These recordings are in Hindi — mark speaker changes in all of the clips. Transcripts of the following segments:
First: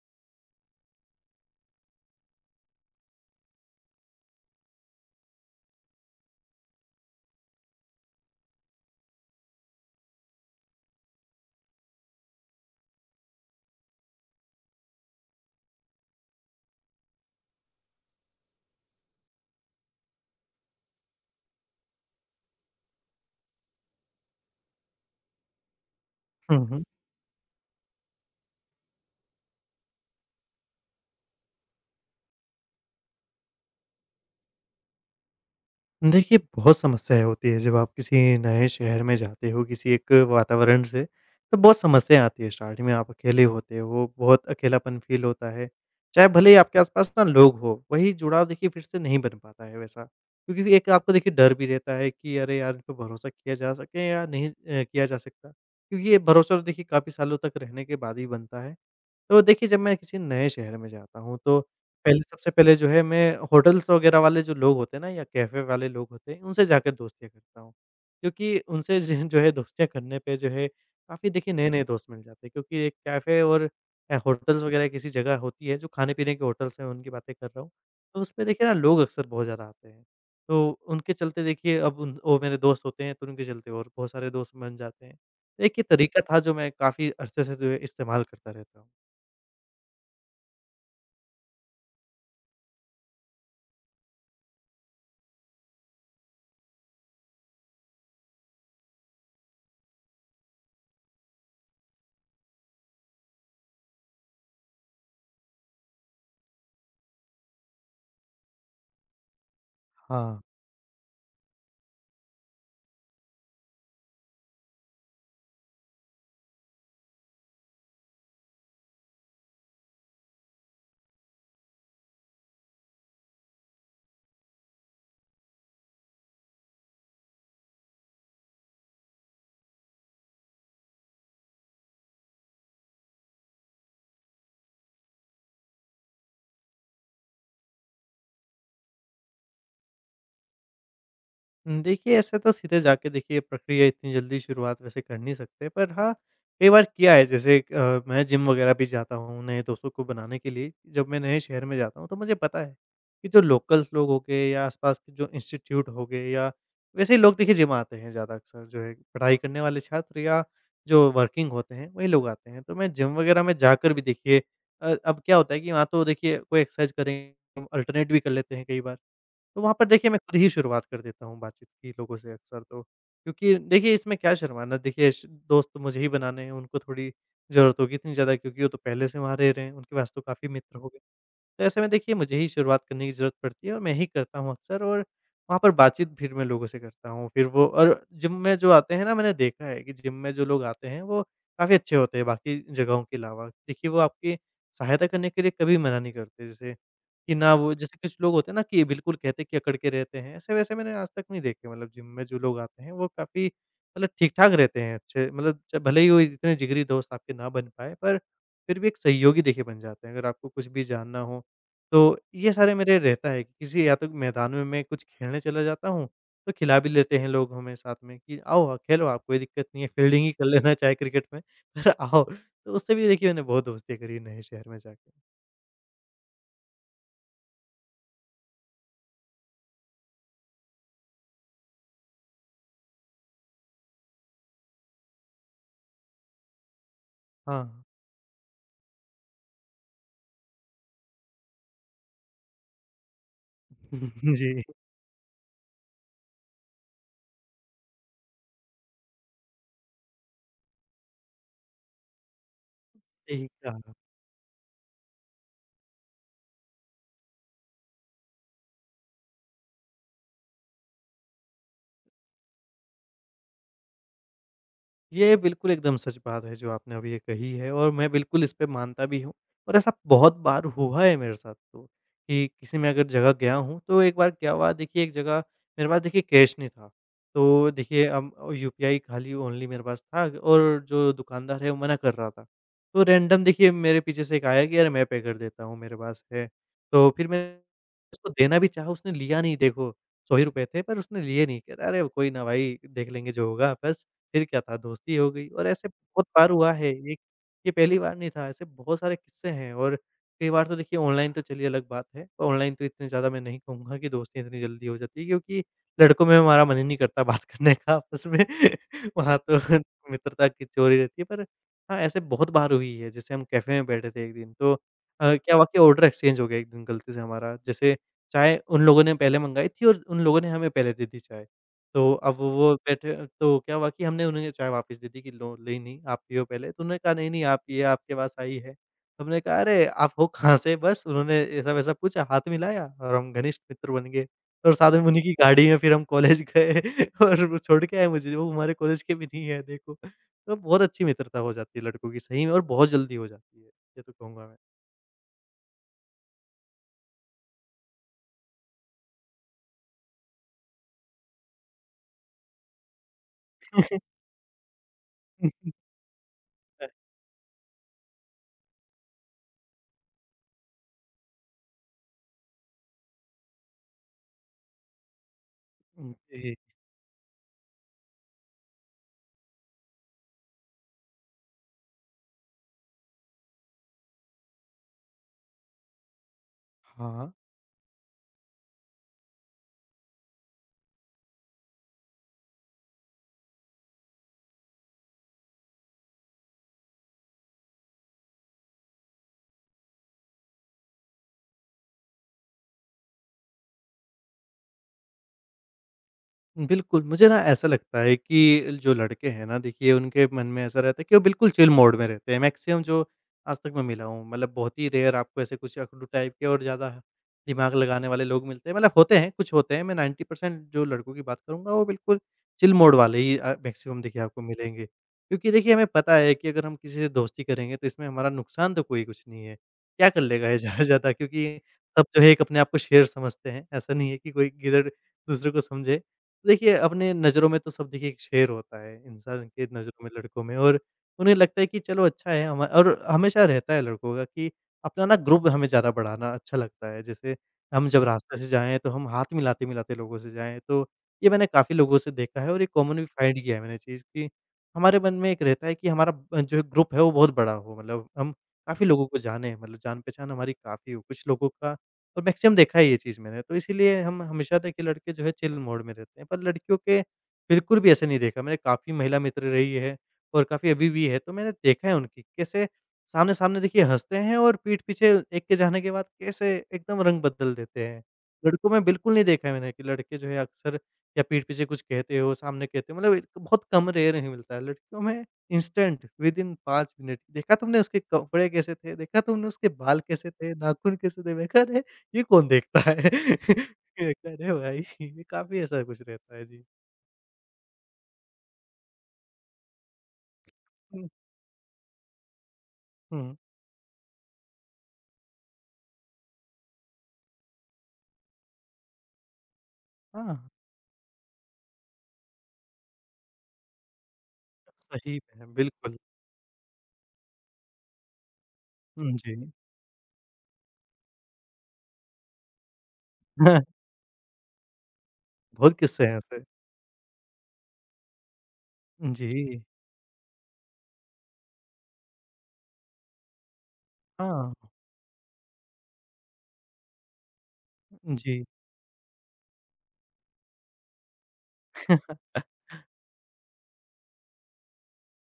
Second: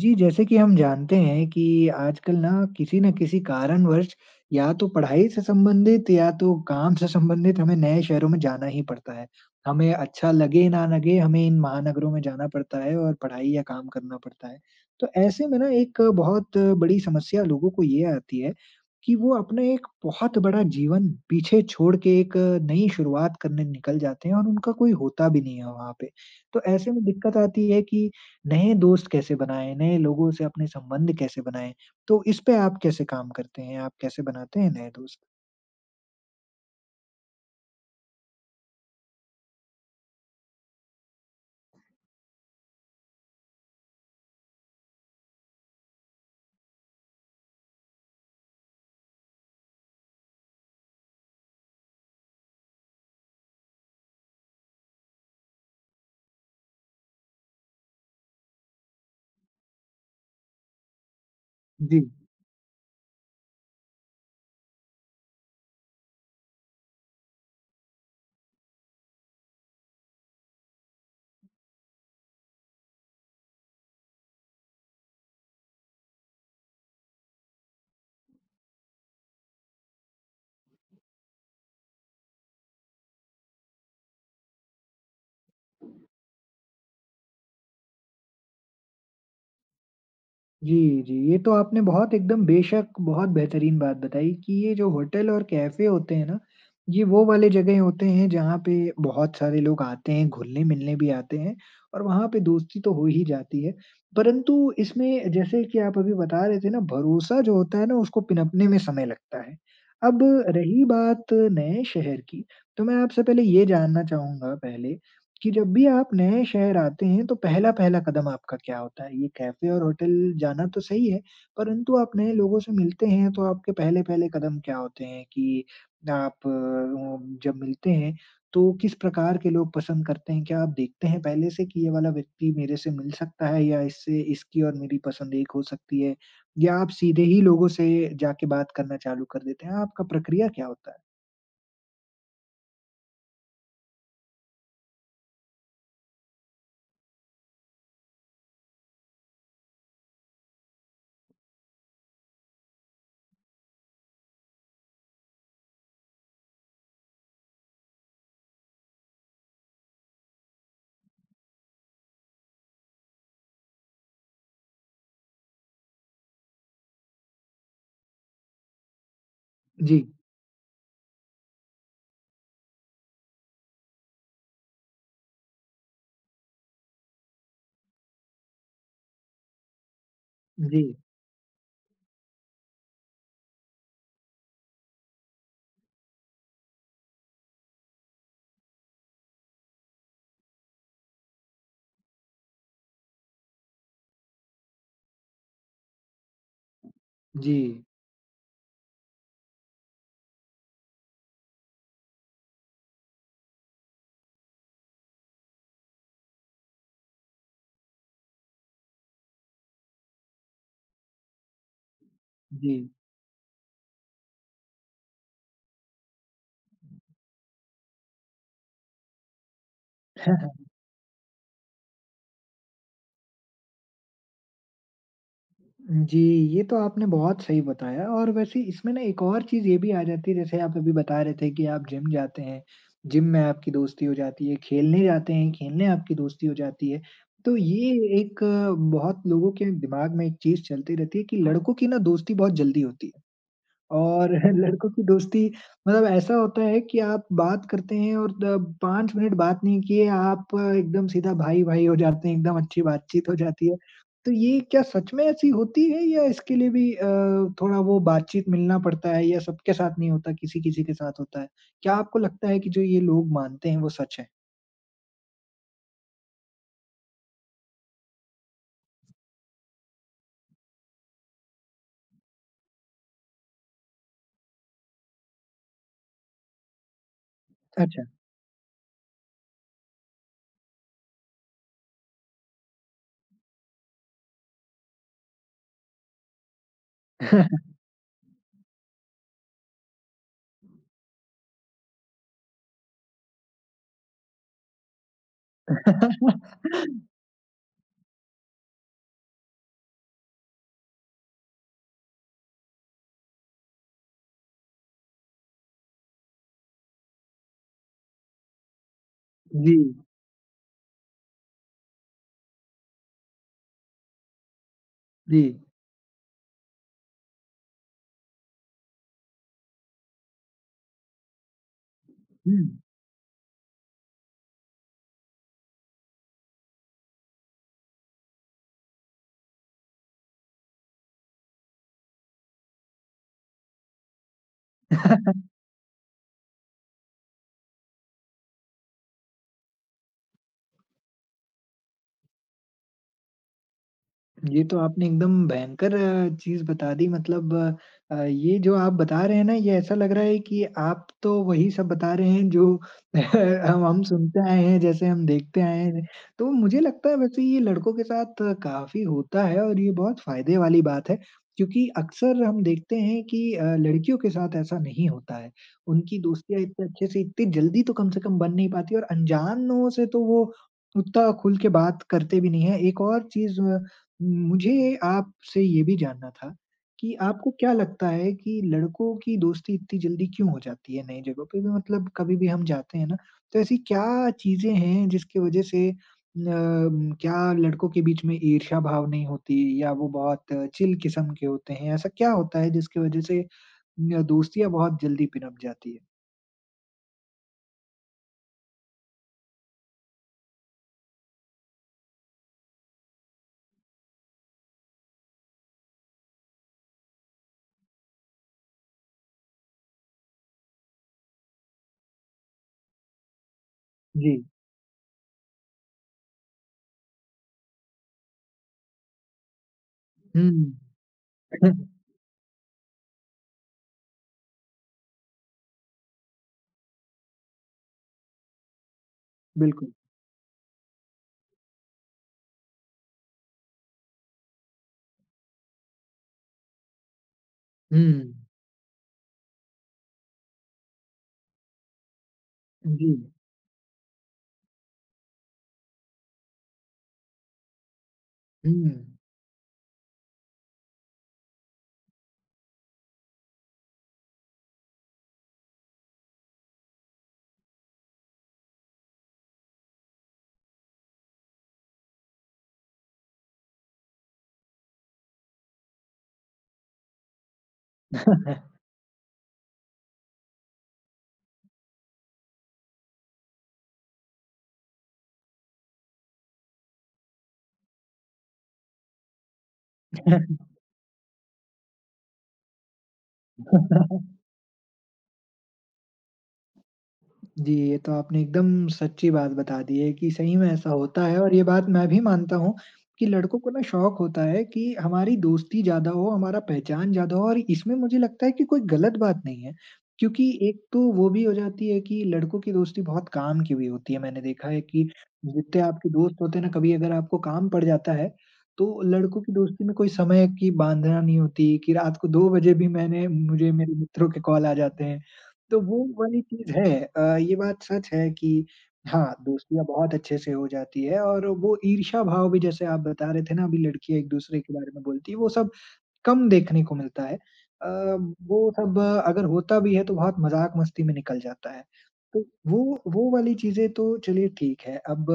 Speaker 1: जी, जैसे कि हम जानते हैं कि आजकल ना किसी न किसी कारणवश या तो पढ़ाई से संबंधित या तो काम से संबंधित हमें नए शहरों में जाना ही पड़ता है। हमें अच्छा लगे ना लगे हमें इन महानगरों में जाना पड़ता है और पढ़ाई या काम करना पड़ता है। तो ऐसे में ना एक बहुत बड़ी समस्या लोगों को ये आती है कि वो अपना एक बहुत बड़ा जीवन पीछे छोड़ के एक नई शुरुआत करने निकल जाते हैं और उनका कोई होता भी नहीं है वहाँ पे।
Speaker 2: हुँ,
Speaker 1: तो
Speaker 2: हुँ।
Speaker 1: ऐसे में दिक्कत आती है कि नए दोस्त कैसे बनाएँ, नए लोगों से अपने संबंध कैसे बनाएँ? तो इस पे आप कैसे काम करते हैं? आप कैसे बनाते हैं नए दोस्त?
Speaker 2: देखिए, बहुत समस्याएँ होती है जब आप किसी नए शहर में जाते हो, किसी एक वातावरण से, तो बहुत समस्याएँ आती है। स्टार्टिंग में आप अकेले होते हो, बहुत अकेलापन फ़ील होता है। चाहे भले ही आपके आस-पास ना लोग हो, वही जुड़ाव देखिए फिर से नहीं बन पाता है वैसा। क्योंकि फिर एक आपको देखिए डर भी रहता है कि अरे यार, इन पे भरोसा किया जा सके या नहीं, किया जा सकता। क्योंकि ये भरोसा तो देखिए काफ़ी सालों तक रहने के बाद ही बनता है। तो देखिए, जब मैं किसी नए शहर में जाता हूँ, तो
Speaker 1: जी।
Speaker 2: पहले, सबसे पहले जो है, मैं होटल्स वगैरह वाले जो लोग होते हैं ना, या कैफ़े वाले लोग होते हैं, उनसे जाकर दोस्तियाँ करता हूँ। क्योंकि उनसे ज जो है दोस्तियाँ करने पे जो है काफ़ी देखिए नए-नए दोस्त मिल जाते हैं। क्योंकि एक कैफ़े और होटल्स वगैरह किसी जगह होती है, जो खाने-पीने के होटल्स हैं, उनकी बातें कर रहा हूँ। तो उसमें देखिए ना लोग अक्सर बहुत ज़्यादा आते हैं। तो उनके चलते देखिए, अब उन वो मेरे दोस्त होते हैं, तो उनके चलते और बहुत सारे दोस्त बन जाते हैं। तो एक ये तरीका था जो मैं काफ़ी अरसे से जो है इस्तेमाल करता रहता हूँ।
Speaker 1: जी, जी। ये तो आपने बहुत एकदम बेशक बहुत बेहतरीन बात बताई कि ये जो होटल और कैफ़े होते हैं ना, ये वो वाले जगह होते हैं जहाँ पे बहुत सारे लोग आते हैं, घुलने-मिलने भी आते हैं और वहाँ पे दोस्ती तो हो ही जाती है। परंतु इसमें जैसे कि आप अभी बता रहे थे ना, भरोसा जो होता है ना उसको पिनपने में समय लगता है। अब
Speaker 2: हाँ।
Speaker 1: रही बात नए शहर की, तो मैं आपसे पहले ये जानना चाहूँगा पहले कि जब भी आप नए शहर आते हैं तो पहला-पहला कदम आपका क्या होता है? ये कैफ़े और होटल जाना तो सही है, परंतु आप नए लोगों से मिलते हैं तो आपके पहले-पहले कदम क्या होते हैं कि आप वो जब मिलते हैं तो किस प्रकार के लोग पसंद करते हैं? क्या आप देखते हैं पहले से कि ये वाला व्यक्ति मेरे से मिल सकता है या इससे इसकी और मेरी पसंद एक हो सकती है? या आप सीधे ही लोगों से जाके बात करना चालू कर देते हैं? आपका प्रक्रिया क्या होता है?
Speaker 2: देखिए, ऐसे तो सीधे जाके देखिए प्रक्रिया इतनी जल्दी शुरुआत वैसे कर नहीं सकते, पर हाँ, कई बार किया है, जैसे मैं जिम वगैरह भी जाता हूँ नए दोस्तों को बनाने के लिए। जब मैं नए शहर में जाता हूँ तो मुझे पता है कि जो लोकल्स लोग हो गए, या आस-पास के जो इंस्टीट्यूट हो गए, या वैसे ही लोग देखिए जिम आते हैं ज़्यादा, अक्सर जो है पढ़ाई करने वाले छात्र, या जो वर्किंग होते हैं, वही लोग आते हैं। तो मैं जिम वगैरह में जाकर भी देखिए, अब क्या होता है कि वहाँ तो देखिए कोई एक्सरसाइज़ करें, हम अल्टरनेट भी कर लेते हैं कई बार। तो वहाँ पर
Speaker 1: जी,
Speaker 2: देखिए मैं खुद ही शुरुआत कर देता हूँ बातचीत की लोगों से अक्सर तो। क्योंकि देखिए इसमें क्या शर्माना, देखिए श दोस्त तो मुझे ही बनाने हैं, उनको थोड़ी ज़रूरत होगी इतनी ज़्यादा, क्योंकि वो तो पहले से वहाँ रह रहे हैं, उनके पास तो काफ़ी मित्र
Speaker 1: जी,
Speaker 2: हो गए। तो ऐसे में देखिए मुझे ही शुरुआत करने की ज़रूरत पड़ती है, और मैं ही करता हूँ अक्सर, और वहाँ पर बातचीत भीड़ में लोगों से करता हूँ। फिर वो, और जिम में जो आते हैं ना, मैंने देखा है कि जिम में जो लोग आते हैं वो काफ़ी अच्छे होते हैं बाकी जगहों के अलावा। देखिए, वो आपकी सहायता करने के लिए कभी मना नहीं करते, जैसे कि ना वो,
Speaker 1: जी,
Speaker 2: जैसे कुछ लोग होते हैं ना कि बिल्कुल कहते हैं कि अकड़ के रहते हैं, ऐसे-वैसे मैंने आज तक नहीं देखे। मतलब, जिम में जो लोग आते हैं वो काफ़ी मतलब ठीक-ठाक रहते हैं, अच्छे मतलब, च भले ही वो इतने जिगरी दोस्त आपके ना बन पाएँ, पर फिर भी एक सहयोगी देखिए बन जाते हैं, अगर आपको कुछ भी जानना हो। तो ये
Speaker 1: जी।
Speaker 2: सारे मेरे रहता है कि किसी, या तो मैदान में मैं कुछ खेलने चला जाता हूँ, तो खिला भी लेते हैं लोग हमें साथ में कि आओ, आ, खेलो, आप कोई दिक्कत नहीं है, फ़ील्डिंग ही कर लेना चाहे क्रिकेट में पर आओ। तो उससे भी देखिए मैंने बहुत दोस्ती करी नए शहर में जाके।
Speaker 1: जी, ये तो आपने बहुत सही बताया और वैसे इसमें ना एक और चीज़ ये भी आ जाती है, जैसे आप अभी बता रहे थे कि आप जिम जाते हैं, जिम में आपकी दोस्ती हो जाती है, खेलने जाते हैं, खेलने आपकी दोस्ती हो जाती है। तो
Speaker 2: हाँ।
Speaker 1: ये एक बहुत लोगों के दिमाग में एक चीज़ चलती रहती है कि लड़कों की ना दोस्ती बहुत जल्दी होती है। और
Speaker 2: जी।
Speaker 1: लड़कों की दोस्ती मतलब ऐसा होता है कि आप बात करते हैं और द 5 मिनट बात नहीं किए आप एकदम सीधा भाई-भाई हो जाते हैं, एकदम अच्छी बातचीत हो
Speaker 2: सही
Speaker 1: जाती है।
Speaker 2: कहा।
Speaker 1: तो ये क्या सच में ऐसी होती है या इसके लिए भी थोड़ा वो बातचीत मिलना पड़ता है या सबके साथ नहीं होता, किसी-किसी के साथ होता है? क्या आपको लगता है कि जो ये लोग मानते हैं वो सच है?
Speaker 2: ये बिल्कुल एकदम सच बात है जो आपने अभी ये कही है, और मैं बिल्कुल इस पे मानता भी हूँ। और ऐसा बहुत बार हुआ है मेरे साथ तो, कि किसी में अगर जगह गया हूँ तो एक बार क्या हुआ देखिए, एक जगह मेरे पास देखिए कैश नहीं था। तो
Speaker 1: अच्छा।
Speaker 2: देखिए अब यूपीआई खाली ओनली मेरे पास था, और जो दुकानदार है वो मना कर रहा था। तो रैंडम देखिए मेरे पीछे से एक आया कि यार, मैं पे कर देता हूँ, मेरे पास है। तो फिर मैं उसको देना भी चाहा, उसने लिया नहीं देखो। ₹100 ही रुपए थे, पर उसने लिए नहीं। कह रहा, अरे कोई ना भाई, देख लेंगे जो होगा, बस फिर क्या था, दोस्ती हो गई। और ऐसे बहुत बार हुआ है ये। ये पहली बार नहीं था, ऐसे बहुत सारे किस्से हैं। और कई बार तो देखिए ऑनलाइन तो चलिए अलग बात है, पर ऑनलाइन तो इतने ज़्यादा मैं नहीं कहूँगा कि दोस्ती इतनी जल्दी हो जाती है, क्योंकि लड़कों में हमारा मन ही नहीं करता बात करने का आपस में वहाँ तो
Speaker 1: जी,
Speaker 2: मित्रता की चोरी रहती है, पर हाँ, ऐसे बहुत बार हुई है। जैसे हम कैफ़े में बैठे थे एक दिन, तो
Speaker 1: जी।
Speaker 2: क्या हुआ कि ऑर्डर एक्सचेंज हो गया एक दिन गलती से हमारा। जैसे चाय उन लोगों ने पहले मँगाई थी, और उन लोगों ने हमें पहले दे दी चाय। तो अब
Speaker 1: हुँ।
Speaker 2: वो बैठे, तो क्या हुआ कि हमने उन्हें चाय वापस दे दी कि लो, ली नहीं, आप पियो पहले, तो उन्होंने कहा नहीं, नहीं, आप ये आपके पास आई है। तो हमने कहा, अरे! आप हो कहाँ से? बस उन्होंने ऐसा-वैसा पूछा, हाथ मिलाया और हम घनिष्ठ मित्र बन गए। और साथ में उन्हीं की गाड़ी में फिर हम कॉलेज गए और वो छोड़ के आए मुझे, वो हमारे कॉलेज के भी नहीं है देखो। तो बहुत अच्छी मित्रता हो जाती है लड़कों की सही में, और बहुत जल्दी हो जाती है, ये तो कहूँगा मैं।
Speaker 1: ये तो आपने एकदम भयंकर चीज़ बता दी मतलब ये जो आप बता रहे हैं ना ये ऐसा लग रहा है कि आप तो वही सब बता रहे हैं जो हम सुनते आए हैं, जैसे हम देखते आए हैं। तो मुझे
Speaker 2: अ,
Speaker 1: लगता है वैसे ये लड़कों के साथ काफ़ी होता है और ये बहुत फ़ायदे वाली बात है, क्योंकि अक्सर हम देखते हैं कि लड़कियों के साथ ऐसा नहीं होता है।
Speaker 2: हुँ,
Speaker 1: उनकी
Speaker 2: जी।
Speaker 1: दोस्तियाँ इतने अच्छे से इतनी जल्दी तो कम से कम बन नहीं पाती और अनजानों से तो वो उतना खुल के बात करते भी नहीं हैं। एक और चीज़ मुझे आपसे ये भी जानना था कि
Speaker 2: हाँ।
Speaker 1: आपको क्या लगता है कि लड़कों की दोस्ती इतनी जल्दी क्यों हो जाती है नई जगहों पे भी मतलब कभी भी हम जाते हैं ना, तो ऐसी क्या चीज़ें हैं जिसकी वजह से न अम, क्या लड़कों के बीच में ईर्ष्या भाव नहीं होती या वो बहुत चिल किस्म के होते हैं? ऐसा क्या होता है जिसकी वजह से न दोस्तियाँ बहुत जल्दी पिनप जाती है?
Speaker 2: बिल्कुल, मुझे ना ऐसा लगता है कि जो लड़के हैं ना देखिए उनके मन में ऐसा रहता है कि वो बिल्कुल चिल मोड में रहते हैं। मैक्सिमम जो आज तक मैं मिला हूँ, मतलब बहुत ही रेयर आपको ऐसे कुछ अकड़ू टाइप के और ज़्यादा दिमाग लगाने वाले लोग मिलते हैं। मतलब होते हैं, कुछ होते हैं, मैं 90% जो लड़कों की बात करूँगा वो बिल्कुल चिल मोड वाले ही, मैक्सिमम देखिए
Speaker 1: जी।
Speaker 2: आपको मिलेंगे। क्योंकि देखिए हमें पता है कि अगर हम किसी से दोस्ती करेंगे तो इसमें हमारा नुकसान तो कोई कुछ नहीं है। क्या कर लेगा ये ज़्यादा से
Speaker 1: हुँ।
Speaker 2: ज़्यादा, क्योंकि सब जो है एक अपने आप को शेर समझते हैं। ऐसा नहीं है कि कोई किधर दूसरे को समझे। देखिए, अपने नज़रों में तो सब देखिए एक शेर होता है, इंसान के
Speaker 1: बिल्कुल।
Speaker 2: नज़रों में, लड़कों में। और उन्हें लगता है कि चलो अच्छा है, हमा और हमेशा रहता है लड़कों का कि अपना ना ग्रुप हमें ज़्यादा बढ़ाना अच्छा लगता है। जैसे हम जब
Speaker 1: हुँ।
Speaker 2: रास्ते से जाएँ तो हम हाथ मिलाते-मिलाते लोगों से जाएँ, तो ये मैंने काफ़ी लोगों से देखा है, और ये कॉमन भी
Speaker 1: जी।
Speaker 2: फाइंड किया है मैंने चीज़, कि हमारे मन में एक रहता है कि हमारा, जो ग्रुप है वो बहुत बड़ा हो, मतलब हम काफ़ी लोगों
Speaker 1: हुँ।
Speaker 2: को जानें, मतलब जान-पहचान हमारी काफ़ी हो। कुछ लोगों का, और मैक्सिमम देखा है ये चीज़ मैंने, तो इसीलिए हम हमेशा देखिए लड़के जो है चिल मोड में रहते हैं, पर लड़कियों के बिल्कुल भी ऐसे नहीं देखा। मैंने काफ़ी महिला मित्र रही है, और काफ़ी अभी भी है, तो मैंने देखा है उनकी कैसे, सामने-सामने देखिए हँसते हैं और पीठ पीछे एक के जाने के बाद कैसे एकदम रंग बदल देते हैं। लड़कों में बिल्कुल नहीं देखा है मैंने कि लड़के जो है अक्सर या पीठ पीछे कुछ कहते हो, सामने कहते हो, मतलब एक बहुत कम, रेयर ही मिलता है। लड़कियों में इंस्टेंट विदिन 5 मिनट, देखा तुमने उसके कपड़े कैसे थे, देखा तुमने उसके बाल कैसे थे, नाखून कैसे थे? मैंने कहा, अरे! ये कौन देखता है? अरे भाई! ये काफ़ी ऐसा कुछ रहता है जी।
Speaker 1: जी, ये तो आपने एकदम सच्ची बात बता दी है कि सही में ऐसा
Speaker 2: हुँ,
Speaker 1: होता है और ये बात मैं भी मानता हूँ कि
Speaker 2: हुँ।
Speaker 1: लड़कों को ना शौक होता है कि हमारी दोस्ती ज़्यादा हो, हमारा पहचान ज़्यादा हो और इसमें मुझे लगता है कि कोई गलत बात नहीं है।
Speaker 2: हाँ,
Speaker 1: क्योंकि एक तो वो भी हो जाती है कि लड़कों की दोस्ती बहुत काम की भी होती है। मैंने देखा है कि
Speaker 2: सही में
Speaker 1: जितने
Speaker 2: बिल्कुल।
Speaker 1: आपके दोस्त होते हैं ना, कभी अगर आपको काम पड़ जाता है, तो
Speaker 2: हुँ,
Speaker 1: लड़कों की
Speaker 2: जी।
Speaker 1: दोस्ती में कोई समय की बांधना नहीं होती कि रात को 2 बजे भी मैंने मुझे मेरे मित्रों के कॉल आ जाते हैं।
Speaker 2: बहुत
Speaker 1: तो वो
Speaker 2: किस्से हैं
Speaker 1: वाली
Speaker 2: ऐसे।
Speaker 1: चीज़ है ये बात सच है कि हाँ,
Speaker 2: जी,
Speaker 1: दोस्तियाँ बहुत अच्छे से हो जाती है और वो ईर्ष्या भाव भी जैसे आप बता रहे थे ना अभी लड़कियाँ
Speaker 2: हाँ,
Speaker 1: एक-दूसरे के बारे में बोलती है, वो सब कम देखने को मिलता है।
Speaker 2: जी।
Speaker 1: वो सब अगर होता भी है तो बहुत मज़ाक-मस्ती में निकल जाता है। तो वो वाली चीज़ें तो चलिए ठीक है। अब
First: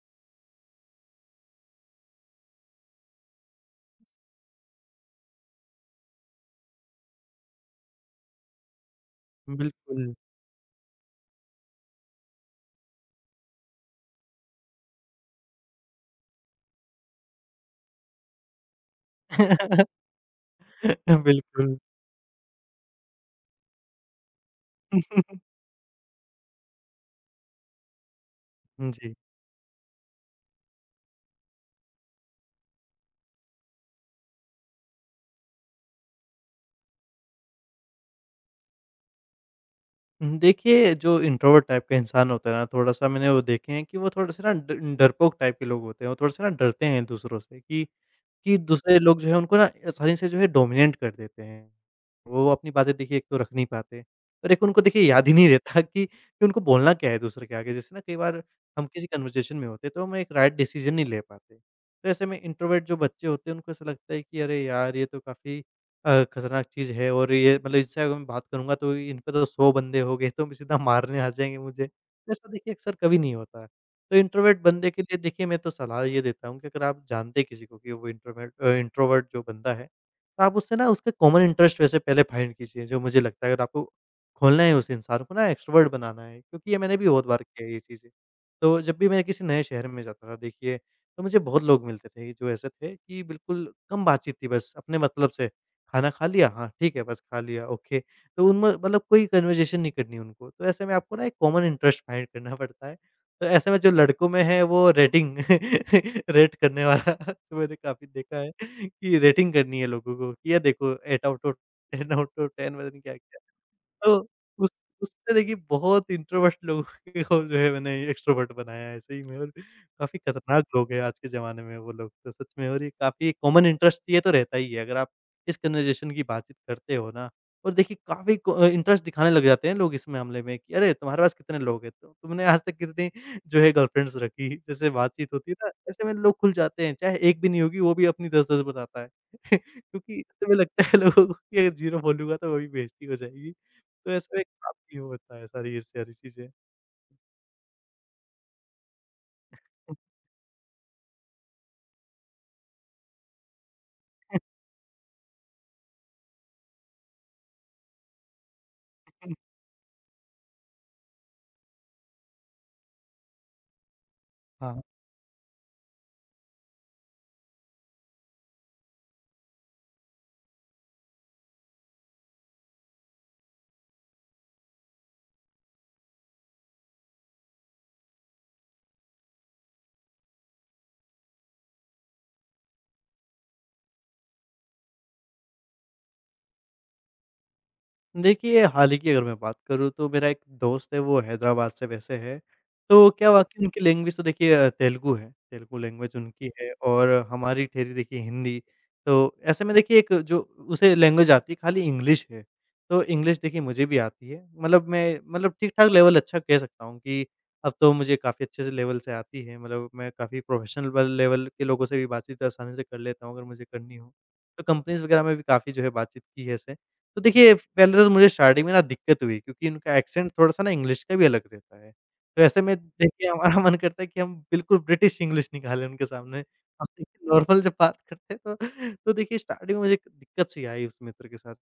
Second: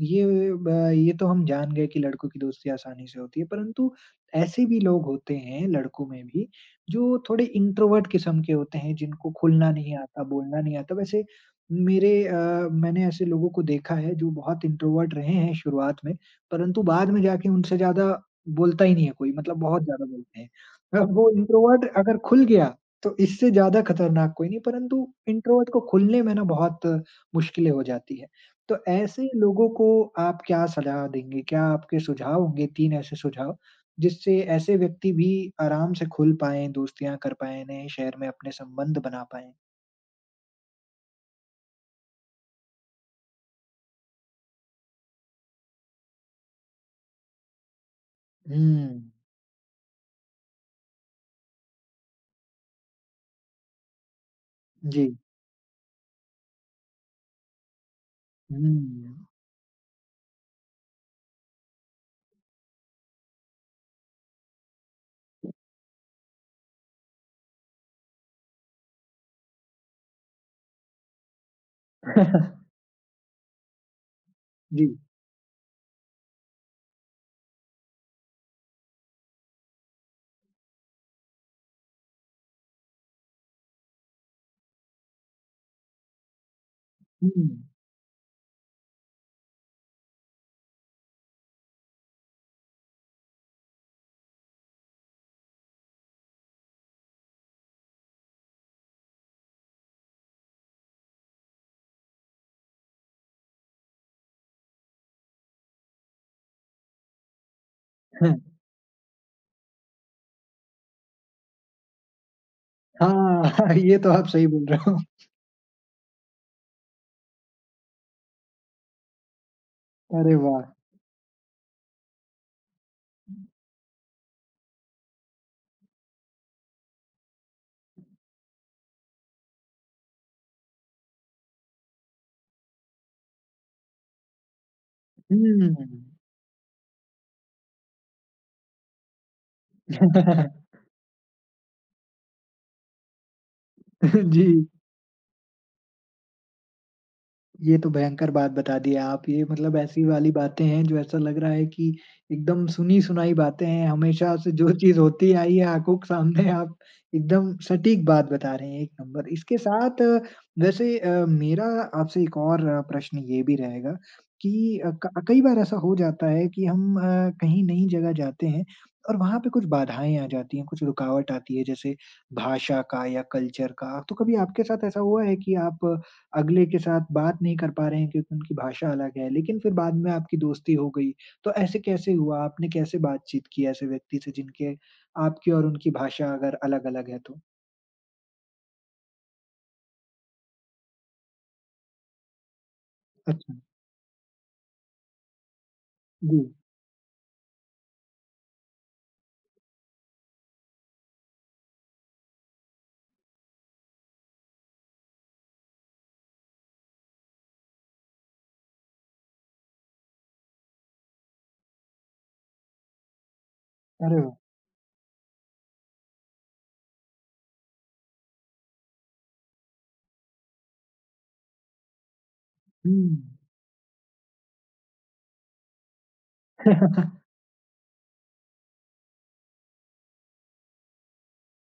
Speaker 1: ये ब ये तो हम जान गए कि लड़कों की दोस्ती आसानी से होती है, परंतु ऐसे भी लोग होते हैं लड़कों में भी जो थोड़े इंट्रोवर्ट किस्म के होते हैं, जिनको खुलना नहीं
Speaker 2: बिल्कुल।
Speaker 1: आता, बोलना नहीं आता। वैसे मेरे अ, मैंने ऐसे लोगों को देखा है जो बहुत इंट्रोवर्ट रहे हैं शुरुआत में, परंतु बाद में जाके उनसे ज़्यादा बोलता ही नहीं है कोई, मतलब बहुत ज़्यादा बोलते हैं। अब वो
Speaker 2: बिल्कुल,
Speaker 1: इंट्रोवर्ट अगर खुल गया, तो इससे ज़्यादा खतरनाक कोई नहीं, परंतु इंट्रोवर्ट को खुलने में ना बहुत मुश्किलें हो जाती हैं। तो
Speaker 2: जी।
Speaker 1: ऐसे लोगों को आप क्या सलाह देंगे? क्या आपके सुझाव होंगे 3 ऐसे सुझाव, जिससे ऐसे व्यक्ति भी आराम से खुल पाएँ, दोस्तियाँ कर पाएँ, नए शहर में अपने संबंध बना पाएँ?
Speaker 2: देखिए, जो इंट्रोवर्ट टाइप का इंसान होता है ना, थोड़ा-सा मैंने वो देखे हैं कि वो थोड़े-से ना ड डरपोक टाइप के लोग होते हैं, वो थोड़े-से ना डरते हैं दूसरों से कि दूसरे
Speaker 1: हुँ,
Speaker 2: लोग जो है उनको ना आसानी से जो है डोमिनेट कर देते हैं। वो अपनी बातें देखिए एक तो रख नहीं पाते और एक उनको देखिए
Speaker 1: जी।
Speaker 2: याद ही नहीं रहता कि उनको बोलना क्या है दूसरे के आगे। जैसे ना कई बार हम किसी
Speaker 1: हुँ।
Speaker 2: कन्वर्सेशन में होते हैं तो हम एक राइट डिसीज़न नहीं ले पाते। तो ऐसे में इंट्रोवर्ट जो बच्चे होते हैं उनको ऐसा लगता है कि अरे यार, ये तो काफ़ी खतरनाक चीज़ है, और ये मतलब इससे अगर मैं बात करूँगा तो इन पे तो 100 बंदे हो गए, तो सीधा मारने आ जाएँगे मुझे। ऐसा देखिए अक्सर कभी नहीं होता। तो इंट्रोवर्ट
Speaker 1: जी।
Speaker 2: बंदे के लिए देखिए मैं तो सलाह ये देता हूँ कि अगर आप जानते हैं किसी को कि वो इंट्रोवर्ट जो बंदा है, तो आप उससे ना उसके कॉमन इंटरेस्ट वैसे पहले फाइंड कीजिए, जो मुझे लगता है, अगर आपको खोलना है उस इंसान को, ना एक्स्ट्रोवर्ट बनाना है, क्योंकि ये मैंने भी बहुत
Speaker 1: हुँ।
Speaker 2: बार किया है ये चीज़ें। तो जब भी मैं किसी नए शहर में जाता था देखिए, तो मुझे बहुत लोग मिलते थे जो ऐसे थे कि बिल्कुल कम बातचीत थी, बस अपने मतलब से, खाना खा लिया? हाँ, ठीक है, बस खा लिया, ओके। तो उनमें मतलब कोई कन्वर्सेशन नहीं करनी उनको, तो ऐसे में आपको ना एक कॉमन इंटरेस्ट फाइंड करना पड़ता है। तो ऐसे में जो लड़कों में है वो रेटिंग रेट करने वाला तो मैंने काफ़ी देखा है कि रेटिंग करनी है लोगों को कि ये देखो 8 आउट ऑफ 10, आउट ऑफ 10, पता नहीं क्या-क्या।
Speaker 1: हाँ, हाँ, ये तो आप
Speaker 2: तो
Speaker 1: सही बोल
Speaker 2: उस
Speaker 1: रहे हो।
Speaker 2: उससे देखिए बहुत इंट्रोवर्ट लोगों को जो है मैंने एक्स्ट्रोवर्ट बनाया है ऐसे ही में, और काफ़ी
Speaker 1: अरे वाह!
Speaker 2: खतरनाक लोग हैं आज के ज़माने में, वो लोग तो सच में। और ये काफ़ी कॉमन इंटरेस्ट ये तो रहता ही है अगर आप इस कन्वर्सेशन की बातचीत करते हो ना, और देखिए काफ़ी को इंटरेस्ट दिखाने लग जाते हैं लोग इस मामले में कि अरे, तुम्हारे पास कितने लोग हैं? तो तुमने आज तक कितनी जो है गर्लफ्रेंड से रखी, जैसे बातचीत होती है
Speaker 1: हुँ।
Speaker 2: ना, ऐसे में लोग खुल जाते हैं, चाहे एक भी नहीं होगी, वो भी अपनी 10-10 बताता है। क्योंकि ऐसे में लगता है लोगों को कि अगर ज़ीरो बोलूँगा तो मेरी बेइज़्ती हो जाएगी, तो ऐसे में
Speaker 1: जी।
Speaker 2: काफ़ी वो होता है, सारी ये सारी चीज़ें।
Speaker 1: ये तो भयंकर बात बता दी है आप। ये मतलब ऐसी वाली बातें हैं जो ऐसा लग रहा है कि एकदम सुनी-सुनाई बातें हैं। हमेशा से जो चीज़ होती आई है आँखों के सामने आप एकदम सटीक बात बता रहे हैं, एक नंबर। इसके साथ वैसे मेरा आपसे एक और प्रश्न ये भी रहेगा कि
Speaker 2: हाँ।
Speaker 1: अ, क कई बार ऐसा हो जाता है कि हम कहीं नई जगह जाते हैं और वहाँ पे कुछ बाधाएँ आ जाती हैं, कुछ रुकावट आती है जैसे भाषा का या कल्चर का। तो कभी आपके साथ ऐसा हुआ है कि आप अगले के साथ बात नहीं कर पा रहे हैं क्योंकि उनकी भाषा अलग है, लेकिन फिर बाद में आपकी दोस्ती हो गई। तो ऐसे कैसे हुआ? आपने कैसे बातचीत की ऐसे व्यक्ति से जिनके आपकी और उनकी भाषा अगर अलग-अलग है तो?
Speaker 2: देखिए, हाल ही की अगर मैं बात करूँ, तो मेरा एक दोस्त है, वो हैदराबाद से वैसे है। तो क्या
Speaker 1: अच्छा,
Speaker 2: वाक़ई उनकी लैंग्वेज तो देखिए तेलुगु है, तेलुगु लैंग्वेज
Speaker 1: जी।
Speaker 2: उनकी है और हमारी ठहरी देखिए हिंदी। तो ऐसे में देखिए एक जो उसे लैंग्वेज आती है खाली इंग्लिश है। तो इंग्लिश देखिए मुझे भी आती है। मतलब मैं, मतलब ठीक-ठाक लेवल अच्छा कह सकता हूँ कि अब तो मुझे काफ़ी अच्छे से लेवल से आती है। मतलब मैं काफ़ी प्रोफ़ेशनल व लेवल के लोगों से भी बातचीत आसानी से कर लेता हूँ, अगर मुझे करनी हो।
Speaker 1: अरे वाह!
Speaker 2: तो कंपनीज़ वग़ैरह में भी काफ़ी जो है बातचीत की है ऐसे। तो देखिए, पहले तो मुझे स्टार्टिंग में ना दिक्कत हुई, क्योंकि उनका एक्सेंट थोड़ा-सा ना इंग्लिश का भी अलग रहता है। तो ऐसे में
Speaker 1: हुँ।
Speaker 2: देखिए हमारा मन करता है कि हम बिल्कुल ब्रिटिश इंग्लिश निकालें उनके सामने। हम देखिए नॉर्मल जब बात करते हैं, तो देखिए स्टार्टिंग में मुझे दिक्कत सी आई उस मित्र के साथ।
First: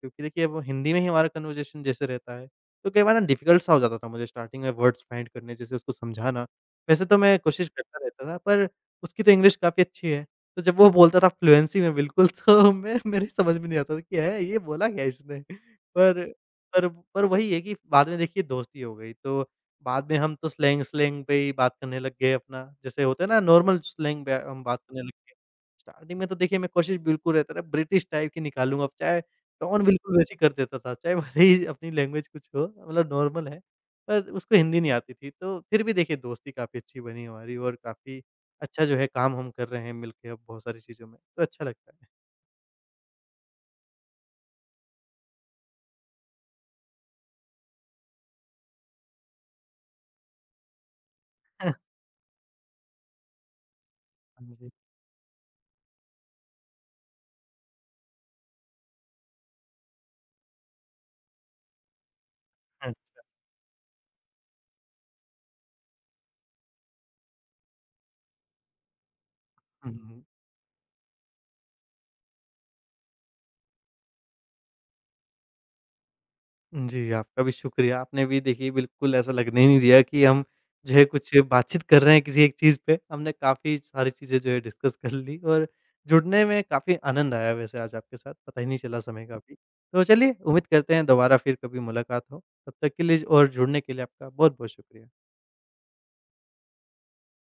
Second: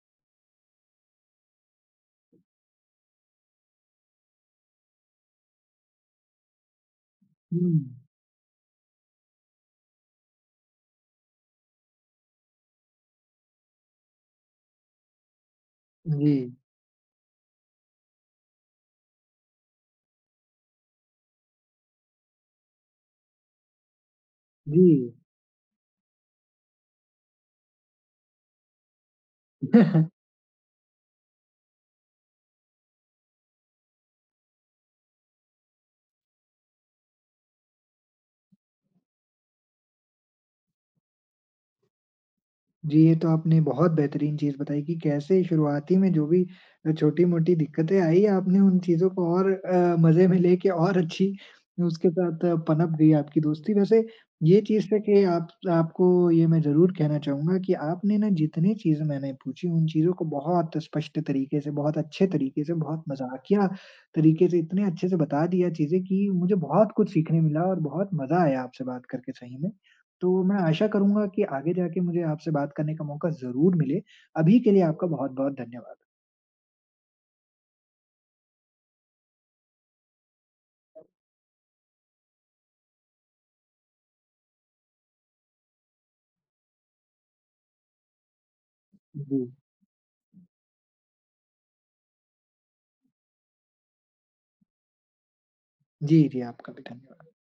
Speaker 2: क्योंकि देखिए अब हिंदी में ही हमारा कन्वर्सेशन जैसे रहता है, तो कई बार ना डिफ़िकल्ट सा हो जाता था मुझे स्टार्टिंग में वर्ड्स फाइंड करने, जैसे उसको समझाना। वैसे तो मैं कोशिश
Speaker 1: हुँ।
Speaker 2: करता रहता था, पर उसकी तो इंग्लिश काफ़ी अच्छी है, तो जब वो बोलता था फ़्लुएंसी में बिल्कुल तो मैं, मेरे समझ में नहीं आता था कि है, ये बोला क्या इसने? पर
Speaker 1: जी,
Speaker 2: पर पर वही है कि बाद में देखिए दोस्ती हो गई, तो बाद में हम तो स्लैंग स्लैंग पे ही बात करने लग गए अपना, जैसे होता है ना, नॉर्मल स्लैंग पे हम बात
Speaker 1: जी।
Speaker 2: करने लग गए। स्टार्टिंग में तो देखिए मैं कोशिश बिल्कुल रहता था ब्रिटिश टाइप की निकालूँ, अब चाहे टोन बिल्कुल वैसी कर देता था, चाहे भले ही अपनी लैंग्वेज कुछ हो, मतलब नॉर्मल है, पर उसको हिंदी नहीं आती थी। तो फिर भी देखिए दोस्ती काफ़ी अच्छी बनी हमारी, और काफ़ी अच्छा जो है काम हम कर रहे हैं मिलके अब बहुत सारी चीज़ों में, तो अच्छा लगता है।
Speaker 1: जी, ये तो आपने बहुत बेहतरीन चीज़ बताई कि कैसे शुरुआती में जो भी छोटी-मोटी दिक्कतें आई, आपने उन चीज़ों को और मज़े में लेके और अच्छी उसके साथ पनप गई आपकी दोस्ती। वैसे
Speaker 2: हाँ
Speaker 1: ये
Speaker 2: जी।
Speaker 1: चीज़ से कि आप आपको ये मैं ज़रूर कहना चाहूँगा कि आपने ना जितनी चीज़ें मैंने पूछी, उन चीज़ों को बहुत स्पष्ट तरीके से, बहुत अच्छे तरीके से,
Speaker 2: हाँ।
Speaker 1: बहुत मज़ाकिया तरीके से, इतने अच्छे से बता दिया चीज़ें कि मुझे बहुत कुछ सीखने मिला और बहुत मज़ा आया आपसे बात करके सही में।
Speaker 2: हम्म,
Speaker 1: तो मैं आशा करूँगा कि आगे जाके मुझे आपसे बात करने का मौका ज़रूर मिले। अभी के लिए आपका बहुत-बहुत धन्यवाद।
Speaker 2: जी, आपका भी शुक्रिया। आपने भी देखिए बिल्कुल ऐसा लगने ही नहीं दिया कि हम जो है कुछ बातचीत कर रहे हैं किसी एक चीज़ पे। हमने काफ़ी सारी चीज़ें जो है डिस्कस कर ली, और जुड़ने में काफ़ी आनंद आया वैसे आज आपके साथ, पता ही नहीं चला समय का
Speaker 1: जी।
Speaker 2: भी। तो चलिए, उम्मीद करते हैं दोबारा फिर कभी मुलाकात हो। तब तक के लिए और जुड़ने के लिए आपका बहुत-बहुत शुक्रिया।
Speaker 1: जी, जी, आपका भी धन्यवाद।